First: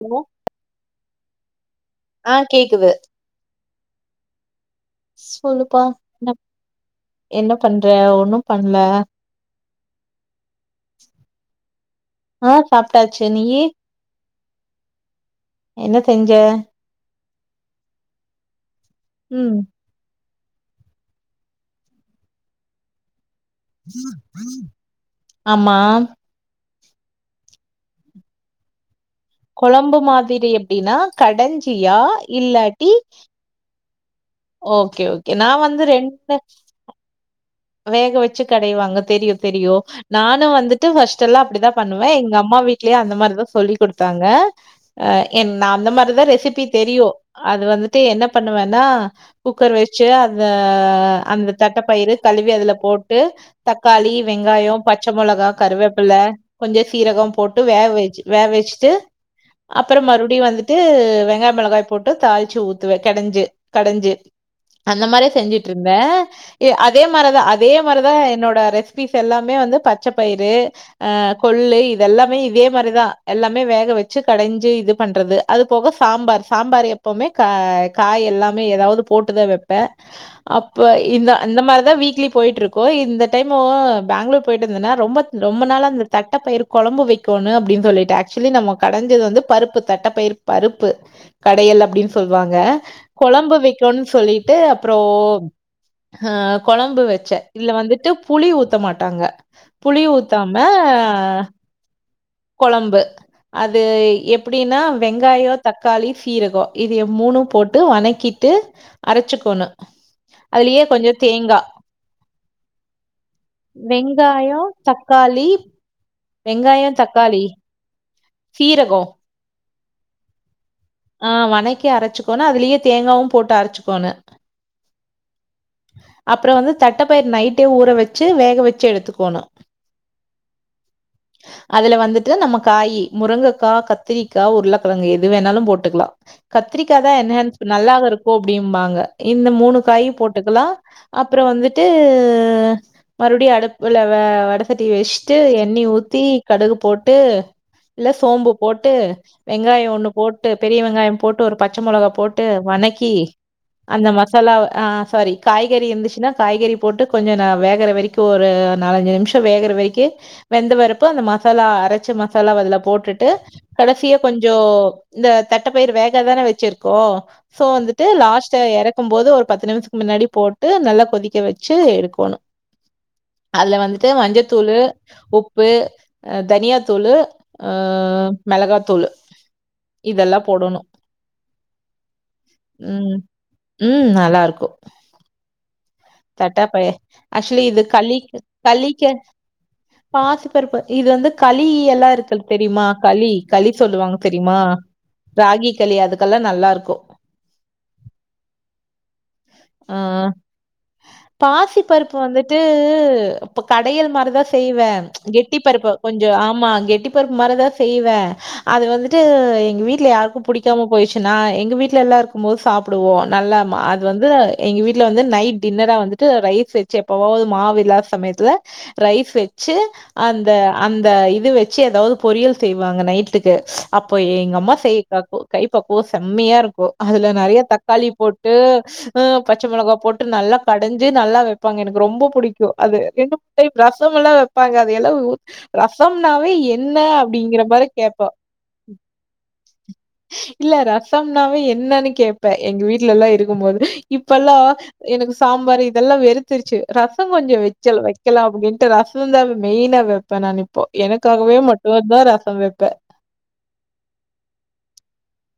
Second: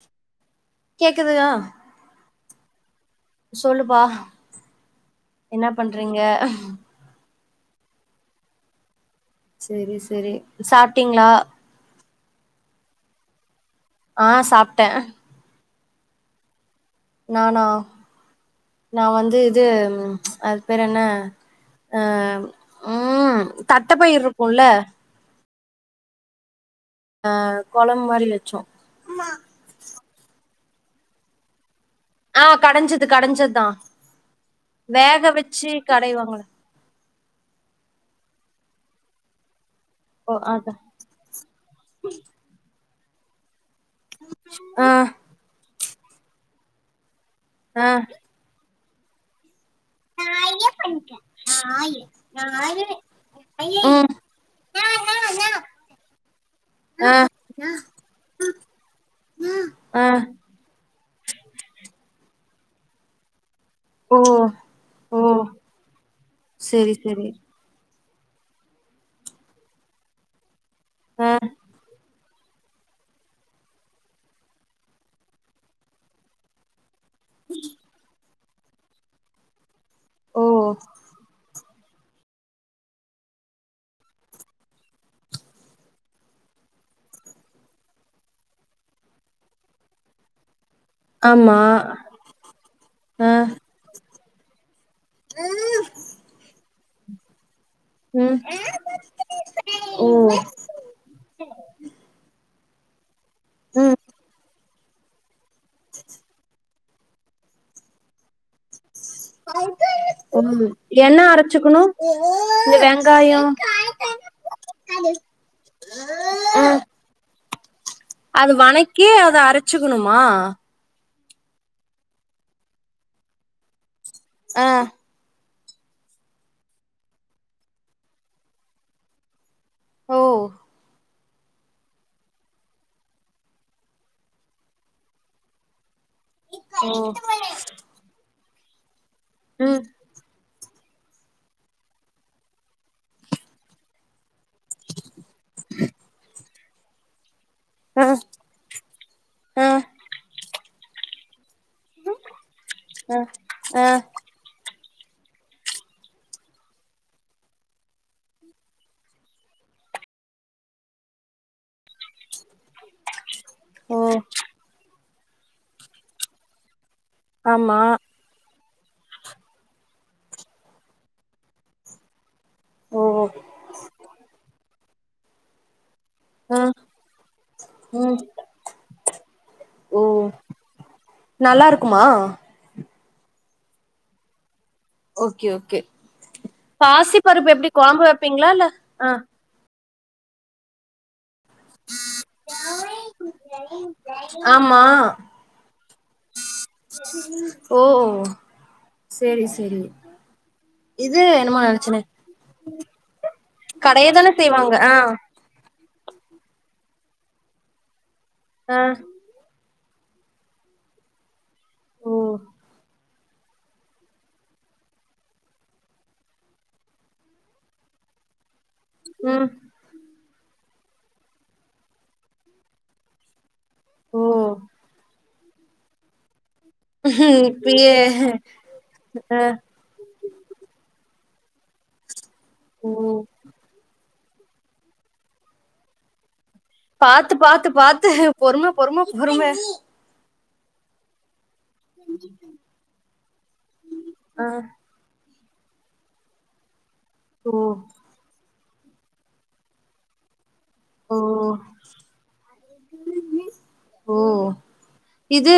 Hello கேக்குதா ஆ கேக்குது சொல்லுபா என்ன சொல்லுப்பா பண்றீங்க என்ன என்ன பண்ற ஒண்ணு பண்ல செரி செரி சாப்ட்டீங்ளா ஆ சாப்ட்டாச்சு நீயி ஆ சாப்ட்டே என்ன செஞ்ச நானா நா வந்து ம் இது அ பேரென்ன அ ம் தட்டப்பயிர் இருக்குல்ல ஆமா ஆ கொழம்பு மாரி வெச்சோ கொழம்பு மாதிரி அப்டினா கடஞ்சியா இல்லாட்டி முசத்தா ஓகே ஓகே நா வந்து ரெண்டு கடைவாங்கள வேக வச்சு கடயுவாங்க தெரியு தெரியு ஓ நானு அதா வந்துட்டு ஃபஸ்ட் மிச்செல்லா அப்டிதா பண்ணுவே எங்க அம்மா வீட்லயு அந்த மாரிதா சொல்லிக் குடுத்தாங்க ஆ அ எ நா அந்த மாரிதா ரெசிபி தெரியு அது ஆ வந்துட்டு என்ன பண்ணுவேனா குக்கர் வச்சு அந்த அந்த தட்ட பயிறு கழுவி அதுல போட்டு ம் தக்காளி வெங்காயோ பச்ச மொளகா கருவேப்பில கொஞ்சோ ஆ சீரகோ போட்டு வேக வச்சு வேக வச்சுட்டு அப்றோ ஆ மறுபடியு வந்துட்டு வெங்காய மெளகாய போட்டு தாளிச்சு ஊத்துவே கடெஞ்சு கடெஞ்சு ஓ அந்த ஓ மாரியே செஞ்சுட்டு இருந்தே செரி அதே செரி மாரிதா அதே மாரிதா என்னோட ரெசிபிஸ் எல்லாமே வந்து பச்ச பயிறு ஆ கொள்ளு இதெல்லாமே இதே மாரி தா எல்லாமே வேக வச்சு கடெஞ்சு இது பண்றது அது போக சாம்பார் சாம்பார் எப் எப்போமே கா காய் எல்லாமே ஏதாவது போட்டுதா வெப்பே ஓ அப்ப இந்த இந்த மாரி தா வீக்லி போயிட்டு இருக்கூ இந்த டைம்மு பேங்ளூர் போயிட்டு வந்தேனா ரொம்ப ரொம்ப நாளா அந்த தட்டப்பயிரு கொழம்பு வெக்கோணு அப்டினு சொல்லிட்டே ஆக்சுவலி நம்ம கடஞ்சது வந்து பருப்பு தட்டப்பயிறு பருப்பு ஆமா கடையல் அப்டினு சொல்லுவாங்க ஆ கொழம்பு வெக்கோணுனு சொல்லி ட்டு அப்றோ ஹ கொழம்பு வச்சே இதுல வந்து டு ம் புளி ஊத்த மாட்டாங்க புளி ஓ ஊத்தாம கொழம்பு அது ம் எப்டினா வெங்காயோ தக்காளி சீரகோ இதைய மூணு போட்டு வணக்கிட்டு அரச்சுக்கோணு ம் அதுலயே கொஞ்சொ என்ன தேங்கா அரச்சுக்கணு இந்த வெங்காயோ ஆ வெங்காயோ தக்காளி அது வணக்கி சீரகம் அத அரச்சுக்கணுமா ஆ வணக்கி அரச்சுக்கோணு அதுலயே தேங்காவு போட்டு அரச்சுக்கோணு ஆ அப்றோ வந்து தட்டப்பயிர் நைட்டே ஊற வச்சு வேக வச்சி எடுத்துக்கோணு ஓ அதுல வந்துட்டு நம்ம காயீ முருங்கக்கா கத்திரிக்கா உருளக்கெழங்கு எது வேணாலு போட்டுக்லா கத்ரிக்காதா என்ஹேன்ஸ் ப நல்லாவ இருக்கு அப்டிம்பாங்க இந்த மூணு ம் காயுப் டுக்கலா அப்பறொ வந்துட்டூ மறுடியு அடுப்புல வெ வடசட்டிய வச்ட்டு எண்ணெய ஊத்தி கடுகு போட்டு ஆ இல்ல சோம்பு போட்டு ஆ வெங்காயோ ஒண்ணு போட்டு பெரிய வெங்காயம் போட்டு ஒரு பச்ச மொளகா போட்டு வணக்கி ஆ ஆ அந்த மசாலாவ ஆஹ் சாரி காய்கறி இருந்துச்சுனா காய்கறி போட்டு கொஞ்சொ ந வேகற வரைக்கு ஒரு நாலஞ்சு நிமிஷோ வேகற வரைக்கி வெந்தவரப்பு அந்த மசாலா அரச்ச மசாலாவ அதுல போட்டுட்டு ஓ கடைசியா கொஞ்சோ இந்த தட்டப்பயிரு வேகதானே வச்சிருக்கோ சோ ஆமா வந்துட்டு லாஸ்ட்ட எறக்கும் போது ஒரு பத்து நிம்ஷ் மின்னாடி போட்டு நல்லா கொதிக்க வச்சி எடுக்கோணு ஓ அதுல வந்துட்டு மஞ்சத்தூளு உப்பு அ ஆ தனியா தூளு ஆ ம் மெளகாத்தூளு இதெல்லா போடணூ மா உம் நல்லா இருக்கு ஓகே ஓகே தட்டாப்பயே பாசி பருப்பு ஆக்சுலி எப்டி இது கொழம்பு கலிக் வைப்பீங்களா இல்ல கலீக்கூ ஆ பாசிப்பருப்பு இதுலந்து களீ எல்லா இருக்கல் தெரியுமா களி களி சொல்லுவாங்க தெரியுமா ஆமா ராகிக்களி அதுக்கெல்லா நல்லா இருக்கு ஓ சேரி செரி ஆ பாசி பருப்பு வந்துட்டூ இப்ப கடைய கடையல் தான மாரிதா செய்வாங்க செய்வே ஆ கெட்டி பருப்பு கொஞ்சொ ஆமா கெட்டி பருப்பு மாரிதா செய்யிவே ஆ அது வந்துட்டு எங்க வீட்ல யாருக்கு புடிக்காம போயிச்சு நா எங்க வீட்ல ஓ எல்லா இருக்கும் போது சாப்டுவோ நல்ல ம அது வந்து எங்க வீட்ல வந்து நைட் டின்னரா வந்துட்டு ரைஸ் வச்சு எப்பவாவது மாவில்லாத சமயத்துல ரைஸ் ம் வச்சு அந்த அந்த இது வச்சி ஏதாவது பொரியல் செய்வாங்க நைட்டுக் கு அப்போ ஓ எங்க அம்மா செய் காக்கு கைப்பக்குவோ செம்மையா இருக் கு அதுல நெறைய இப்பயே தக்காளி போட்டு ம் ஆ பச்ச மெளகா போட் டு நல்லா கடஞ்சு நல்லா வெப்பாங்க எனக்கு ரொம்ப புடிக்கு ஓ அது டைம் ரசமெல்லா வைப்பாங்க அது எல்லா உ ரசம்னாவே எ பாத்து பாத்து பாத்து பொறும பொறும பொறும இல்ல ரசம்னாவே என்னனு கேப்பே எங்க வீட்லலா இருக்கும் போது ஆ இப்பல்லா எனக்கு சாம்பார் இதல்லாம் வெறுத்துடுச்சு ரசம் ஓ கொஞ்சம் வெச்சல் வை வைக்கலாம் அப்டின்ட்டு ரசம் தா மெயினா வப்பேன் நா இப்போ ஓ எனக்காகவே மட்டும்தா ரசம் வப்பே ஓ இது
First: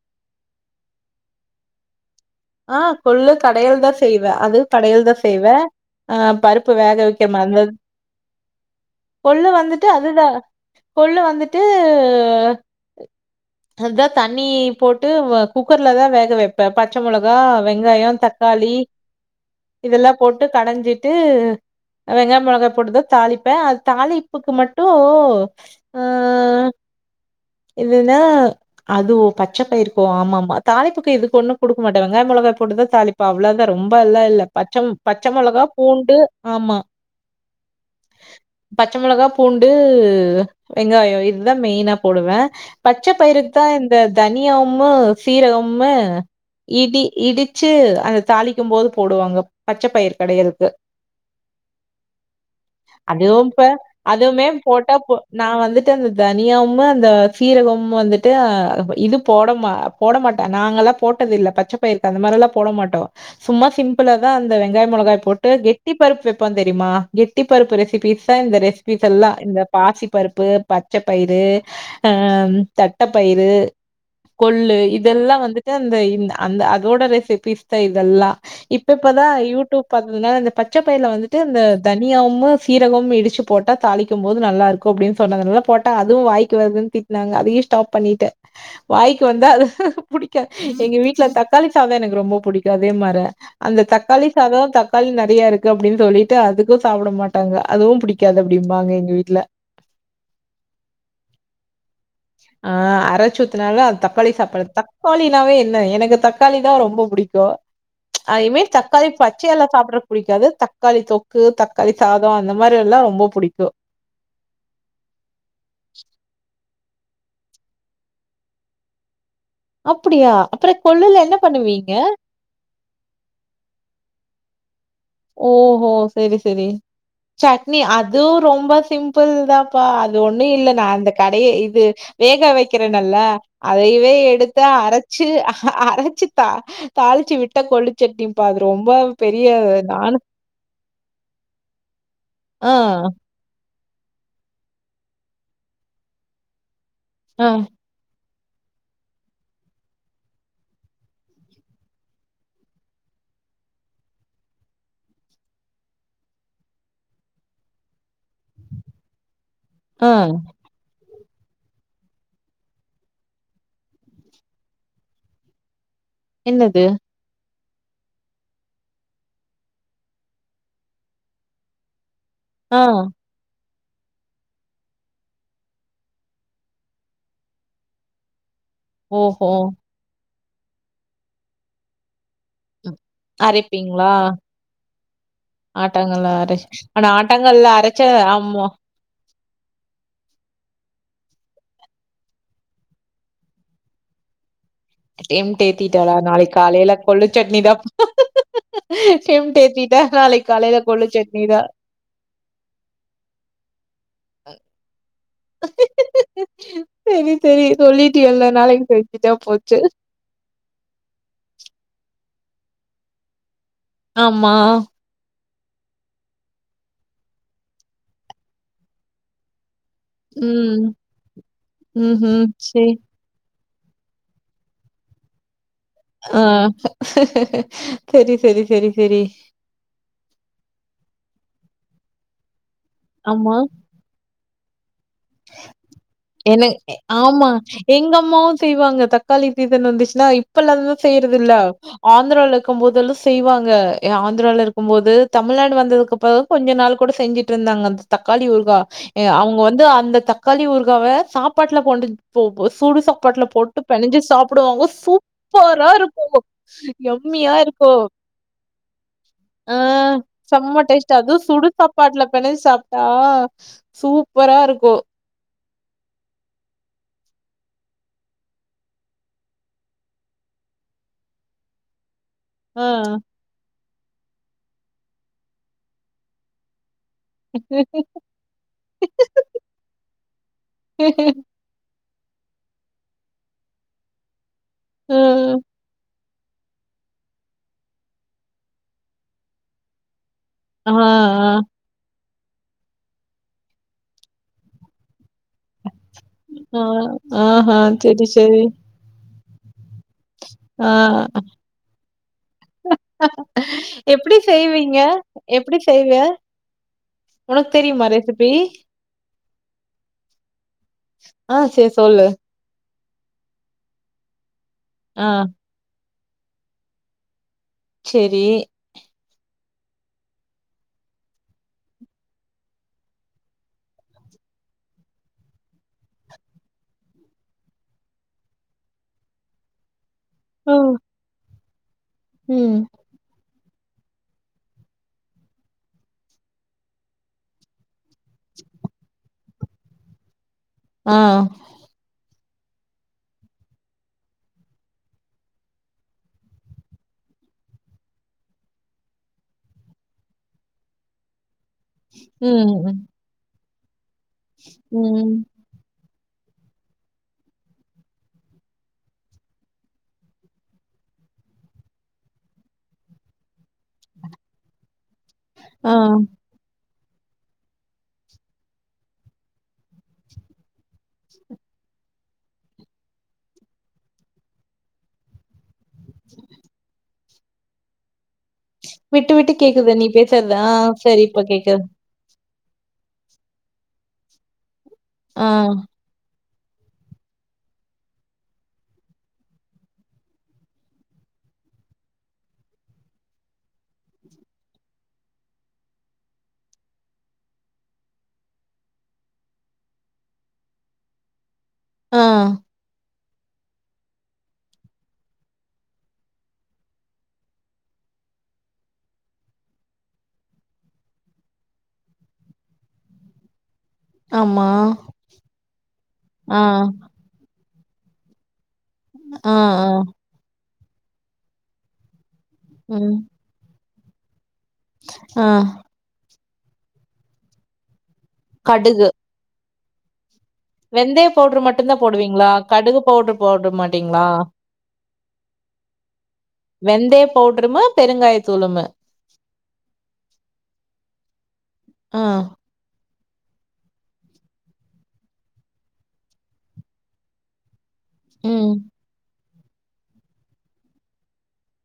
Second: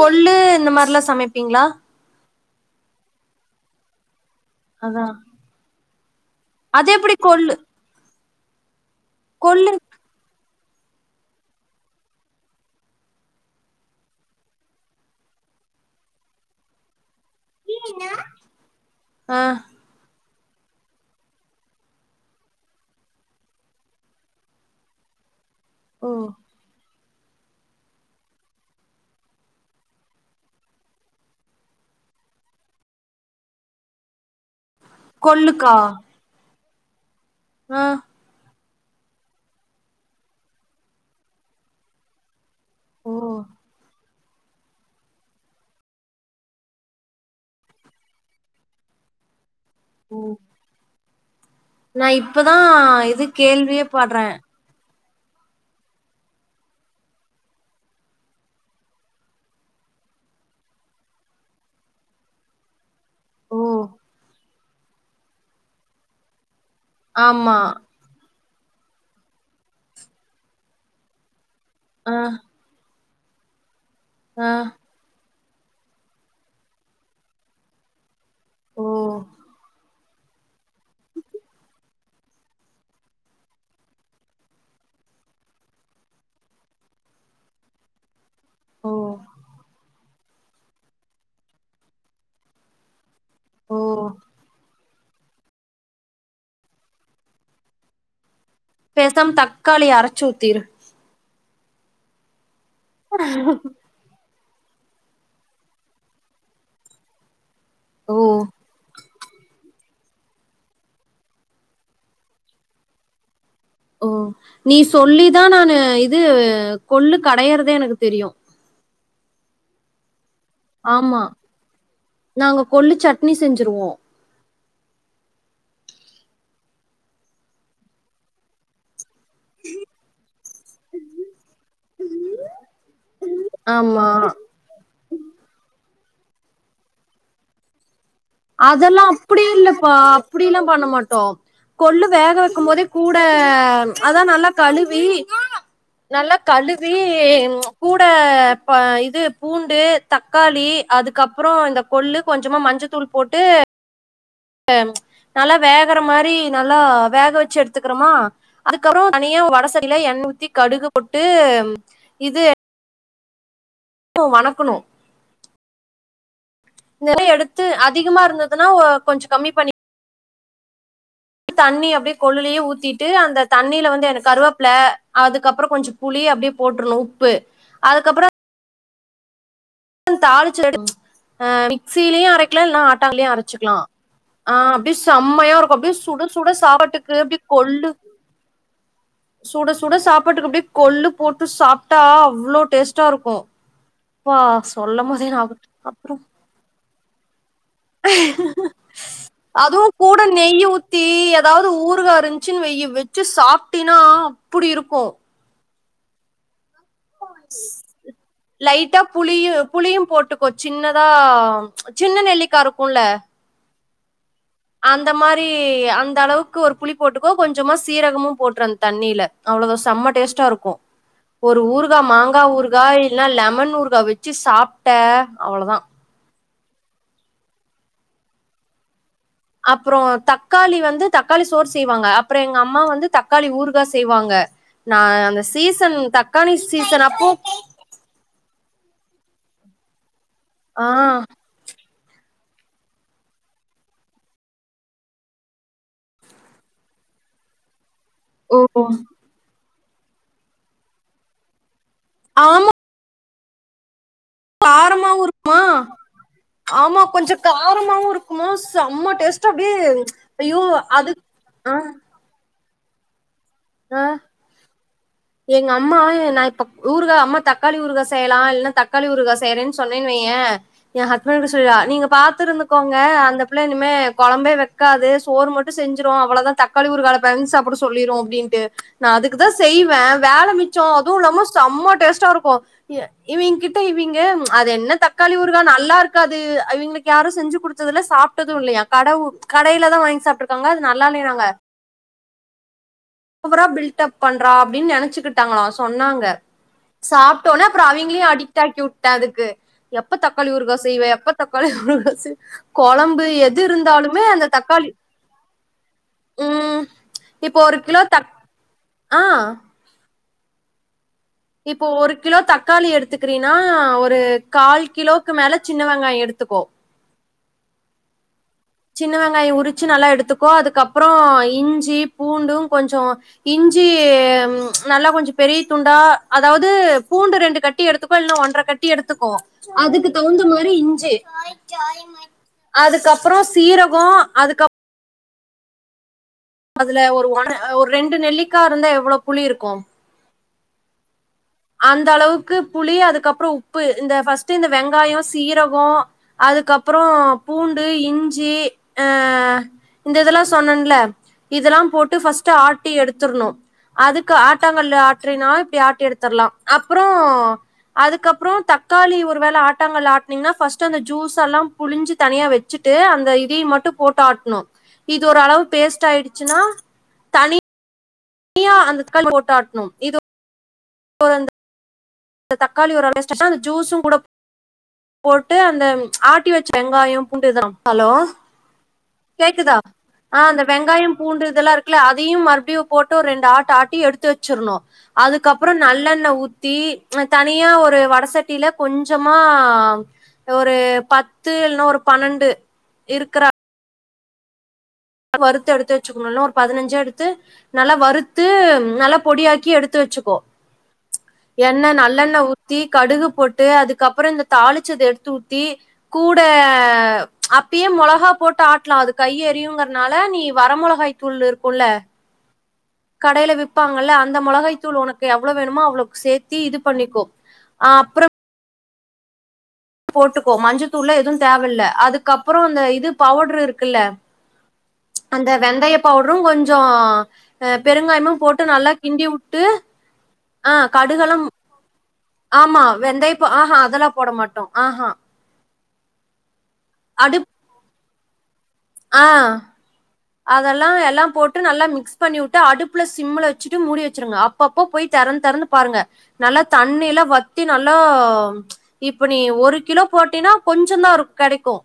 கொள்ளு இந்த மாரிலாம் சமப்பீங்களா ஆ கொள்ளு கடையல் தா செய்வேன் அது அதா கடையல் தா செய்வே ஆ பருப்பு அது வேக எப்டி வைக்க கொள்ளு மறந்தது கொள்ளு வந்துட்டு அதுதான் கொல்லு வந்துட்டு அதா தண்ணி போட்டு குக்கர்ல தான் வேக வைப்பே பச்ச மெளக க்க வெங்காயம் தக்காளி ஆ இதெல்லாம் போட்டு கடஞ்சிட்டு வெங்காய் மொளகா போட்டுதா தாளிப்பேன் அது தாளிப்புக்கு மட்டு ஆ ஓ இதுன்னா அது பச்ச பயிருக்கோ ஆமா ஆமா தாலிப்புக்கு இதுக்கு ஒண்ணு குடுக் மாட்டே வெங்காய மொளகாய் போட்டுதான் தாலிப்பா அவ்வளவுதான் ரொம்ப எல்லா இல்ல பச்ச பச்ச மொளகா கொள்ளுக்கா பூண்டு ஆமா ஆ பச்ச மெளகா பூண்டு வெங்காயம் இதுதா மெயினா போடுவே பச்ச ஓ பயிறுக்குதான் இந்த தனியாவும்மு சீரகம்மு இடி இடிச்சு அந்த தாளிக்கும் போது போடுவாங்க பச்ச பயிறு கடையர்த்துக்கு நா இப்பதா இது அதுவும் இப்ப கேள்வியே பாட்றே அதுவுமே போட்டா போ நா வந்துட்டு அந்த தனியாவும்மு அந்த சீரகம்மு வந்துட்டு இது போட அ போட மாட்டோ நாங்க எல்லாம் போட்டது இல்ல பச்சப்பயிறு அந்த மாரி எல்லா போட மாட்டோம் ஓ சும்மா சிம்பிளா தா வெங்காய் மொளகாய் போட்டு கெட்டி பருப்பு வப்போம் தெரியுமா கெட்டி ஆமா பருப்பு ரெசிபிஸ் இந்த ரெசிபிஸ் எல்லா இந்த பாசிபருப்பு பச்சப்பயிறு ஆ தட்டப்பயிறு ஆ கொள்ளு இதெல்லாம் வந்து இந்த அந்த அந்த அதோட ரெசிபிஸ் தான் இதல்லாம் ஓ இப்ப இப்பதா யூடியூப் பாத்ததுனால இந்த பச்சபயிர்ல வந்துட்டு இந்த தனியாவுமும் சீரகமும் இடிச்சு போட்டா தாளிக்கும் போது நல்லா இருக்கும் அப்டின்னு சொன்னதுனால போட்டா அதுவும் வாய்க்கு வருதுன்னு திட்னாங்கன்னு அதையும் ஸ்டாப் பண்ணிட்டே ஓ வாய்க்கு வந்தா அது புடிக்காது எங்க வீட்ல தக்காளி சாதம் எனக்கு ரொம்ப புடிக்கும் அதே மாரே ஓ அந்த தக்காளி சாதம் தக்காளி நறைய இருக்கு அப்டின்னு சொல்லிட்டு அதுக்கும் சாப்பிட மாட்டாங்க அதுவும் புடிக் கக்காது அப்டின்பாங்க எங்க பேசாம வீட்ல தக்காளி அரச்சு ஊத்திரு அ அரச்சூத்தினாலும் தக்காளி சாப்பாடு தக்காளி என்ன எனக்கு தக்காளி தா ரொம்ப புடிக்கும் ஓ அதுவுமே தக்காளி பச்ச எல்லாம் சாப் புடிக்காது தக்காளி தொக்கு தக்காளி சாதம் அந்த மாரி எல்லா ரொம்ப புடிக்கும் ஓ நீ சொல்லிதா நானு இது கொள்ளு கடையறதே எனக்கு தெரியும் அப்டியா அப்பறம் ஆமா கொள்ளுல என்ன பண்ணுவீங்க நாங்க கொள்ளு சட்னி செஞ்சுருவோம் ஓ ஹோ செரி செரி சட்னி அதுவு ரொம்ப சிம் பிள் தாபா அது ஒண்ணு இல்ல நா அந்த கடைய இது வேக வக்கிறேன்ல்ல ஆமா அதையவே எடுத்து அரச்சு அரச்சு த தாளிச்சு விட்ட கொள்ளுச்சட்னி அப்ப அது ரொம்ப பெரிய வே அப்டில்லாம் பண்ண மாட்டோம் கொள்ளு வேக வக்கும் ஆ, போதே கூட அதா நல்லா கழுவி நல்லா கழுவி ஆ, கூட ப இது பூண்டு தக்காளி அதுக்கப்பறம் இந்த கொள்ளு கொஞ்சமா மஞ்ச தூள் போட்டு நல்லா வேகற மாரி நல்லா வேக வச்சு எடுத்துக்கிறோமா அதுக்கப்பறம் தனியா வடசட்டியில ஆ. எண்ணெ ஊத்தி கடுகு போட்டு இது இப்ப வணக்கணோ என்னது இதெல்லா எடுத்து அதிகமா இருந்ததுன்னா கொஞ்சோ கம்மி பண்ணி தண்ணிய அப்டியே கொள்ளுலேயே ஆ. ஊத்திட்டு அந்த தண்ணியில வந்து எனக் கருவேப்பல அதுக்கப்புறம் கொஞ்சம் புளி அப்டியே போட்ரூணு உப்பு அதுக்கப்றோ ஓகோ தாளிச் அடிச்சி அ மிக்சிலியு அரை ல்லா ம். ஆட்டாங்கல்லையு அரச்சுக்கலா அரைப்பீங்களா? அப்டியே செம்மையா இருக்கு அப்டியே சுட ஆட்டாங்கல்ல சுட அரச் சாப் ஆனா ஆட்டங்கல்ல அரச்ச ஆமா சுட சுட சாப்பாட்டுக்கு அப்டியே கொள்ளு போட்டு சாப்டா அவ்ளோ டேஸ்ட்டா இருக்கு பாஸ்ட் எம்ட் டேதிடாளா நாளைக்கு காலையில கொள்ளு சட்னிதா டெம்ட் அதுவு ஏத்திட்டா கூட நாளைக்கு நெய் காலையில ஊத்தி கொள்ளு சட்னிதா ஏதாவது ஊறுகா இருந்துச்சுன்னு வெய்யி வெச் ச்சு சாப்டினா அப்டி இருக்கு செரி செரி சொல்லிட்டியல்ல நாளைக்கு செஞ்சுட்டா போச்சு ஒரு சின்னதா சின்ன நெல்லிக்கா இருக்கும்ல ஆமா அந்த மாரி அந்த அளவுக்கு ஒரு புளி போட்டுக்கோ கொஞ்சமா சீரகமு போட்று அந்த தண்ணியில அவ்ளோ தா செம டேஸ்ட்டா இருக்கு ம் ஒரு ஊறுகா மாங்கா ம்ஹ்ம் ஊறுகா சரி இல் என்னா லெமன் ஊறுகா வெச்சு சாப்டே அவ்ளோதா ஆ செரி செரி செரி செரி அப்புறம் தக்காளி வந்து தக்காளி சோறு செய்வாங்க அப்பறம் எங்க அம்மா வந்து தக்காளி ஆமா ஊருகா செ ய்வாங்க நா அந்த சீசன் தக்காளி சீசன் அப்போ எங்கம்மாவு செய்வாங்க தக்காளி சீசன் வந்துச்சுன்னா இப்ப ஆ இல்லாதுலா செய்யறது இல்ல ஆந்திராவில இருக்கும் போதெல்லா செய்வாங்க ஆந்திராவில இருக்கும் போது தமிழ்நாடு வந்ததுக்கு அப்பறோ கொஞ்ச நாள் கூட செஞ்சிட் இருந்தாங்க அந் தக்காளி ஓ ஊர்கா அவுங்க வந்து அந்த தக்காளி ஊறுக்காவ சாப்பாட்ல போண்டுச் போ போ ஆமா சுடு சாப்பாட்ல போட்டு பெனஞ்சு சாப் ப்பிடுவாங்க காரமாவு இருக்குமா சூப்பரா இருக்கு ஆமா கொஞ்சோ எம்மியா இருக்கு காரமாவு இருக்குமா செம்ம டேஸ்ட் அப்டியே ஆ செம்ம டேஸ்ட் அது சுடு ஆ சாப்பாட்டுல பெணஞ்சு சாப் ஆ ஆ சூப்பரா இருக் எங்க அம்மா நா இப்ப ஊறுகா அம்மா தக்காளி ஊறுகா செய்யலா இல்லன்னா தக்காளி ஊறுகா செய்றேன்னு சொன்னேனு வையே ஏ ஹஸ்பன்ட் கிட்ட சொல்லிருவாங்க நீங்க பாத்து இருந் ஆ. துக்கோங்க அந்த பிள்ள இனிமே கொழம்பே வெக்காது சோறு மட்டு செஞ்சிரு அவ்ளோதா தக் காளி ஊறுகால பெசஞ்சு சாப்ட சொல்லிரு அப்படின்டு நா அதுக்குதா செய்வே வேல மிச்சோ அதுவும் இல்லாம செம்ம டேஸ்ட்டா இருக்கு இ இவங்க கிட்ட இவங்க அது என்ன தக்காளி ம். ஊறுகா நல்லா இருக் காது இவங்களுக்கு யாரும் செஞ்சு குடுத்ததுல்ல சாப்டது இல்லையா கட ஊ கடையில தா வாங்கி சாப்டு இருக்காங்க அது ஆ, ஆ, நல்லாலனாங்க ஓவரா பில்டப் பண்றா அப்டின் நெனச்சுகிட் டாங்ளா சொன்னாங்க ஆ, சாப்டோன ஆஹா. அப்பறோ சரி, அவிங்கலியு அடிக்ட் சரி. ஆக்கி வுட்டே அதுக்கு எப்ப தக்காளி ஊறுகா ஆ. செய்வ எப்ப தக்காளி ஊறுகா செய்வ கொழம்பு எது இருந்தாலுமே அந்த தக்காளி எப்டி செய்வே ம் இப்போ உனக்கு ஒரு கிலோ தெரியுமா தக் ரெசிபி ஆ ஆ இப்போ சரி ஒரு சொல்லு. கிலோ தக்காளி எடுத்துக்கிறீனா ஒரு கால் ஆ கிலோக்கு மேல சின்ன வெங்காய எடுத்துக்கோ செரி சின்ன வெங்காய உரிச்சு நல்லா எடுத்துக்கோ அதுக்கப்றோ இஞ்சி பூண்டும் கொஞ்சோ இஞ்சி ம் நல்லா கொஞ்ச பெரிய துண்டா அதாவது பூண்டு ரெண்டு கட் டி எடுத்துக்கோ இல்லன ஒன்ற கட்டி எடுத்துக்கோ அதுக்கு தவுந்த மாரி ஓ! இஞ்சி ம். அதுக்கு அப் ப்றோ சீரககோ அதுக்கப் அதுல ஒரு ஒன ஒரு ரெண்டு நெல்லிக்கா இருந்தா எவ்ளோ புளி இருக்கு ஆ அந்தளவுக்கு புளி அதுக்கப்றோ உப்பு இந்த ஃபர்ஸ்ட்டு இந்த வெங்காயோ சீரகோ அதுக்கப்றோ பூண்டு இஞ்சி அ இந்த இதல்லா சொன்னன்ல இதெல்லாம் போட்டு ஃபஸ்ட்டு ம், ஆட்டி ம், எடுத்துருணு அதுக்கு ஆட்டாங்கல்லு ம். ஆற்றினா இப்டி ஆட்டி எடுத் துற்லா அப்றோ அதுக்கப்றோ தக்காளி ஒரு வேல ஆட்டாங்கல்ல ஆட்னீங்கன்னா ஃபர்ஸ்ட்டு அந்த ஜூஸ்சல்லா புழிஞ்சு தனியா வச்சுட்டு அந்த இதியு மட்டு போட்டு ஆட்ணு இது ஒரு அளவு ஆ. பேஸ்ட்டு ஆயிடுச்சுன்னா தனி னியா அந்த கல் போட்டு ஆட்ணு இது ஒரு [unintelligible] இந்த தக்காளி ஒரு [unintelligible] அந்த ஜூஸும் கூட போட்டு அந்த ஆட்டி வச்ச வெங்காய பூண்டு தா ஹலோ விட்டு விட்டு கேக்குதா கேக்குது நீ ஆ பேசுறது. அந்த வெங்காயம் சரி இப்ப பூண்டு இதல்லா கேக்குது. இருக்குல்ல அதையும் மறுபுடியு போட்டு ஒர் ரெண்டு ஆட் ஆட்டி எடுத்து வச்சிருணு ஆ, அதுக்கப்றோ நல்லெண்ண ஊத்தி தனியா ஒரு வடசட்டில கொஞ்சமா ஒரு பத்து இலன்னா ஒரு பன்னெண்டு இருக்கற வருத்து எடுத்து வச்சக்கணு இல்லனா ஒரு பதினஞ்சா எடுத்து நல்லா வறுத்து நல்லா பொடியாக்கி எடுத்து வச்சுக்கோ எண்ண ஆ. நல்லெண்ண ஊத்தி கடுகு போட்டு அதுக்கப்றோ இந்த தாளிச்சத எடுத்து ஊத்தி கூட அப்பயே மொளகா போட்டு ஆட்லா அது கைய் எரியுங்கற னால நீ வர மொளகாய் தூள் இருக்குல்ல கடையில விப்பாங்கல்ல அந்த ஆமா. மொளகாய் தூளு ஒனக்கு எவ்ளோ வேணுமோ அவளோக்கு சேத்தி ஆ, இது பண்ணிக்கோ ஆ அப்றம் ஆ ஆ போட்டுக்கோ மஞ்சத்தூள்லா எது தேவ இல்ல அதுக்கப்றோ அந்த இது ம். பவுட்ரு இருக்குல்ல ஆ. அந்த வெந்தய பவுட்ரு கொஞ்சோ பெருங்காயமு போட் ட்டு நல்லா கடுகு. கிண்டி வுட்டு ஆ வெந்தய கடுகளம் பவுடர் மட்டும் தான் போடுவீங்களா? ஆமா கடுகு பவுடர் வெந்தயப்ப போட ஆஹா அதல்லா மாட்டீங்களா? போட மாட்டோ ஆஹா வெந்தய அடுப் பவுட்ரும பெருங்காய தூளும ஆ அதெல்லா எல்லா போட்டு நல்லா மிக்ஸ் ஆ. பண்ணி வுட்டு அடுப் ப்புல சிம்ல வச்சுட்டு மூடி வச்சிருங்க அப்பப்ப போய் தெறந் தெறந்து பாருங்க நல்லா தண்ணில்ல வத் த்தி நல்லா ம். இப்ப நீ ஒரு கிலோ போட்டினா கொஞ்சந் தா இருக் கெடைக்கு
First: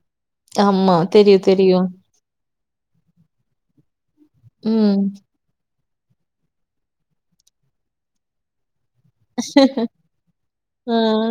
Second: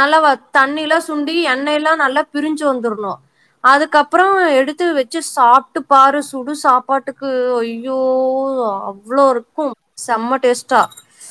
நல்ல வ ஆமா. தண்ணில்லா சுண்டி தெரியும், தெரியும். எண்ணெய்லா நல்லா பிரிஞ்சு வந்துரனு அதுக்கப்பறோ எடுத்து ம். வச்சு சாப்பிட்டு பாரு சுடு சாப்பாட்டுக்கு அய்யோ அப்ப அவ்ளோ இருக்கு செம்ம டேஸ்ட்டா ஆ.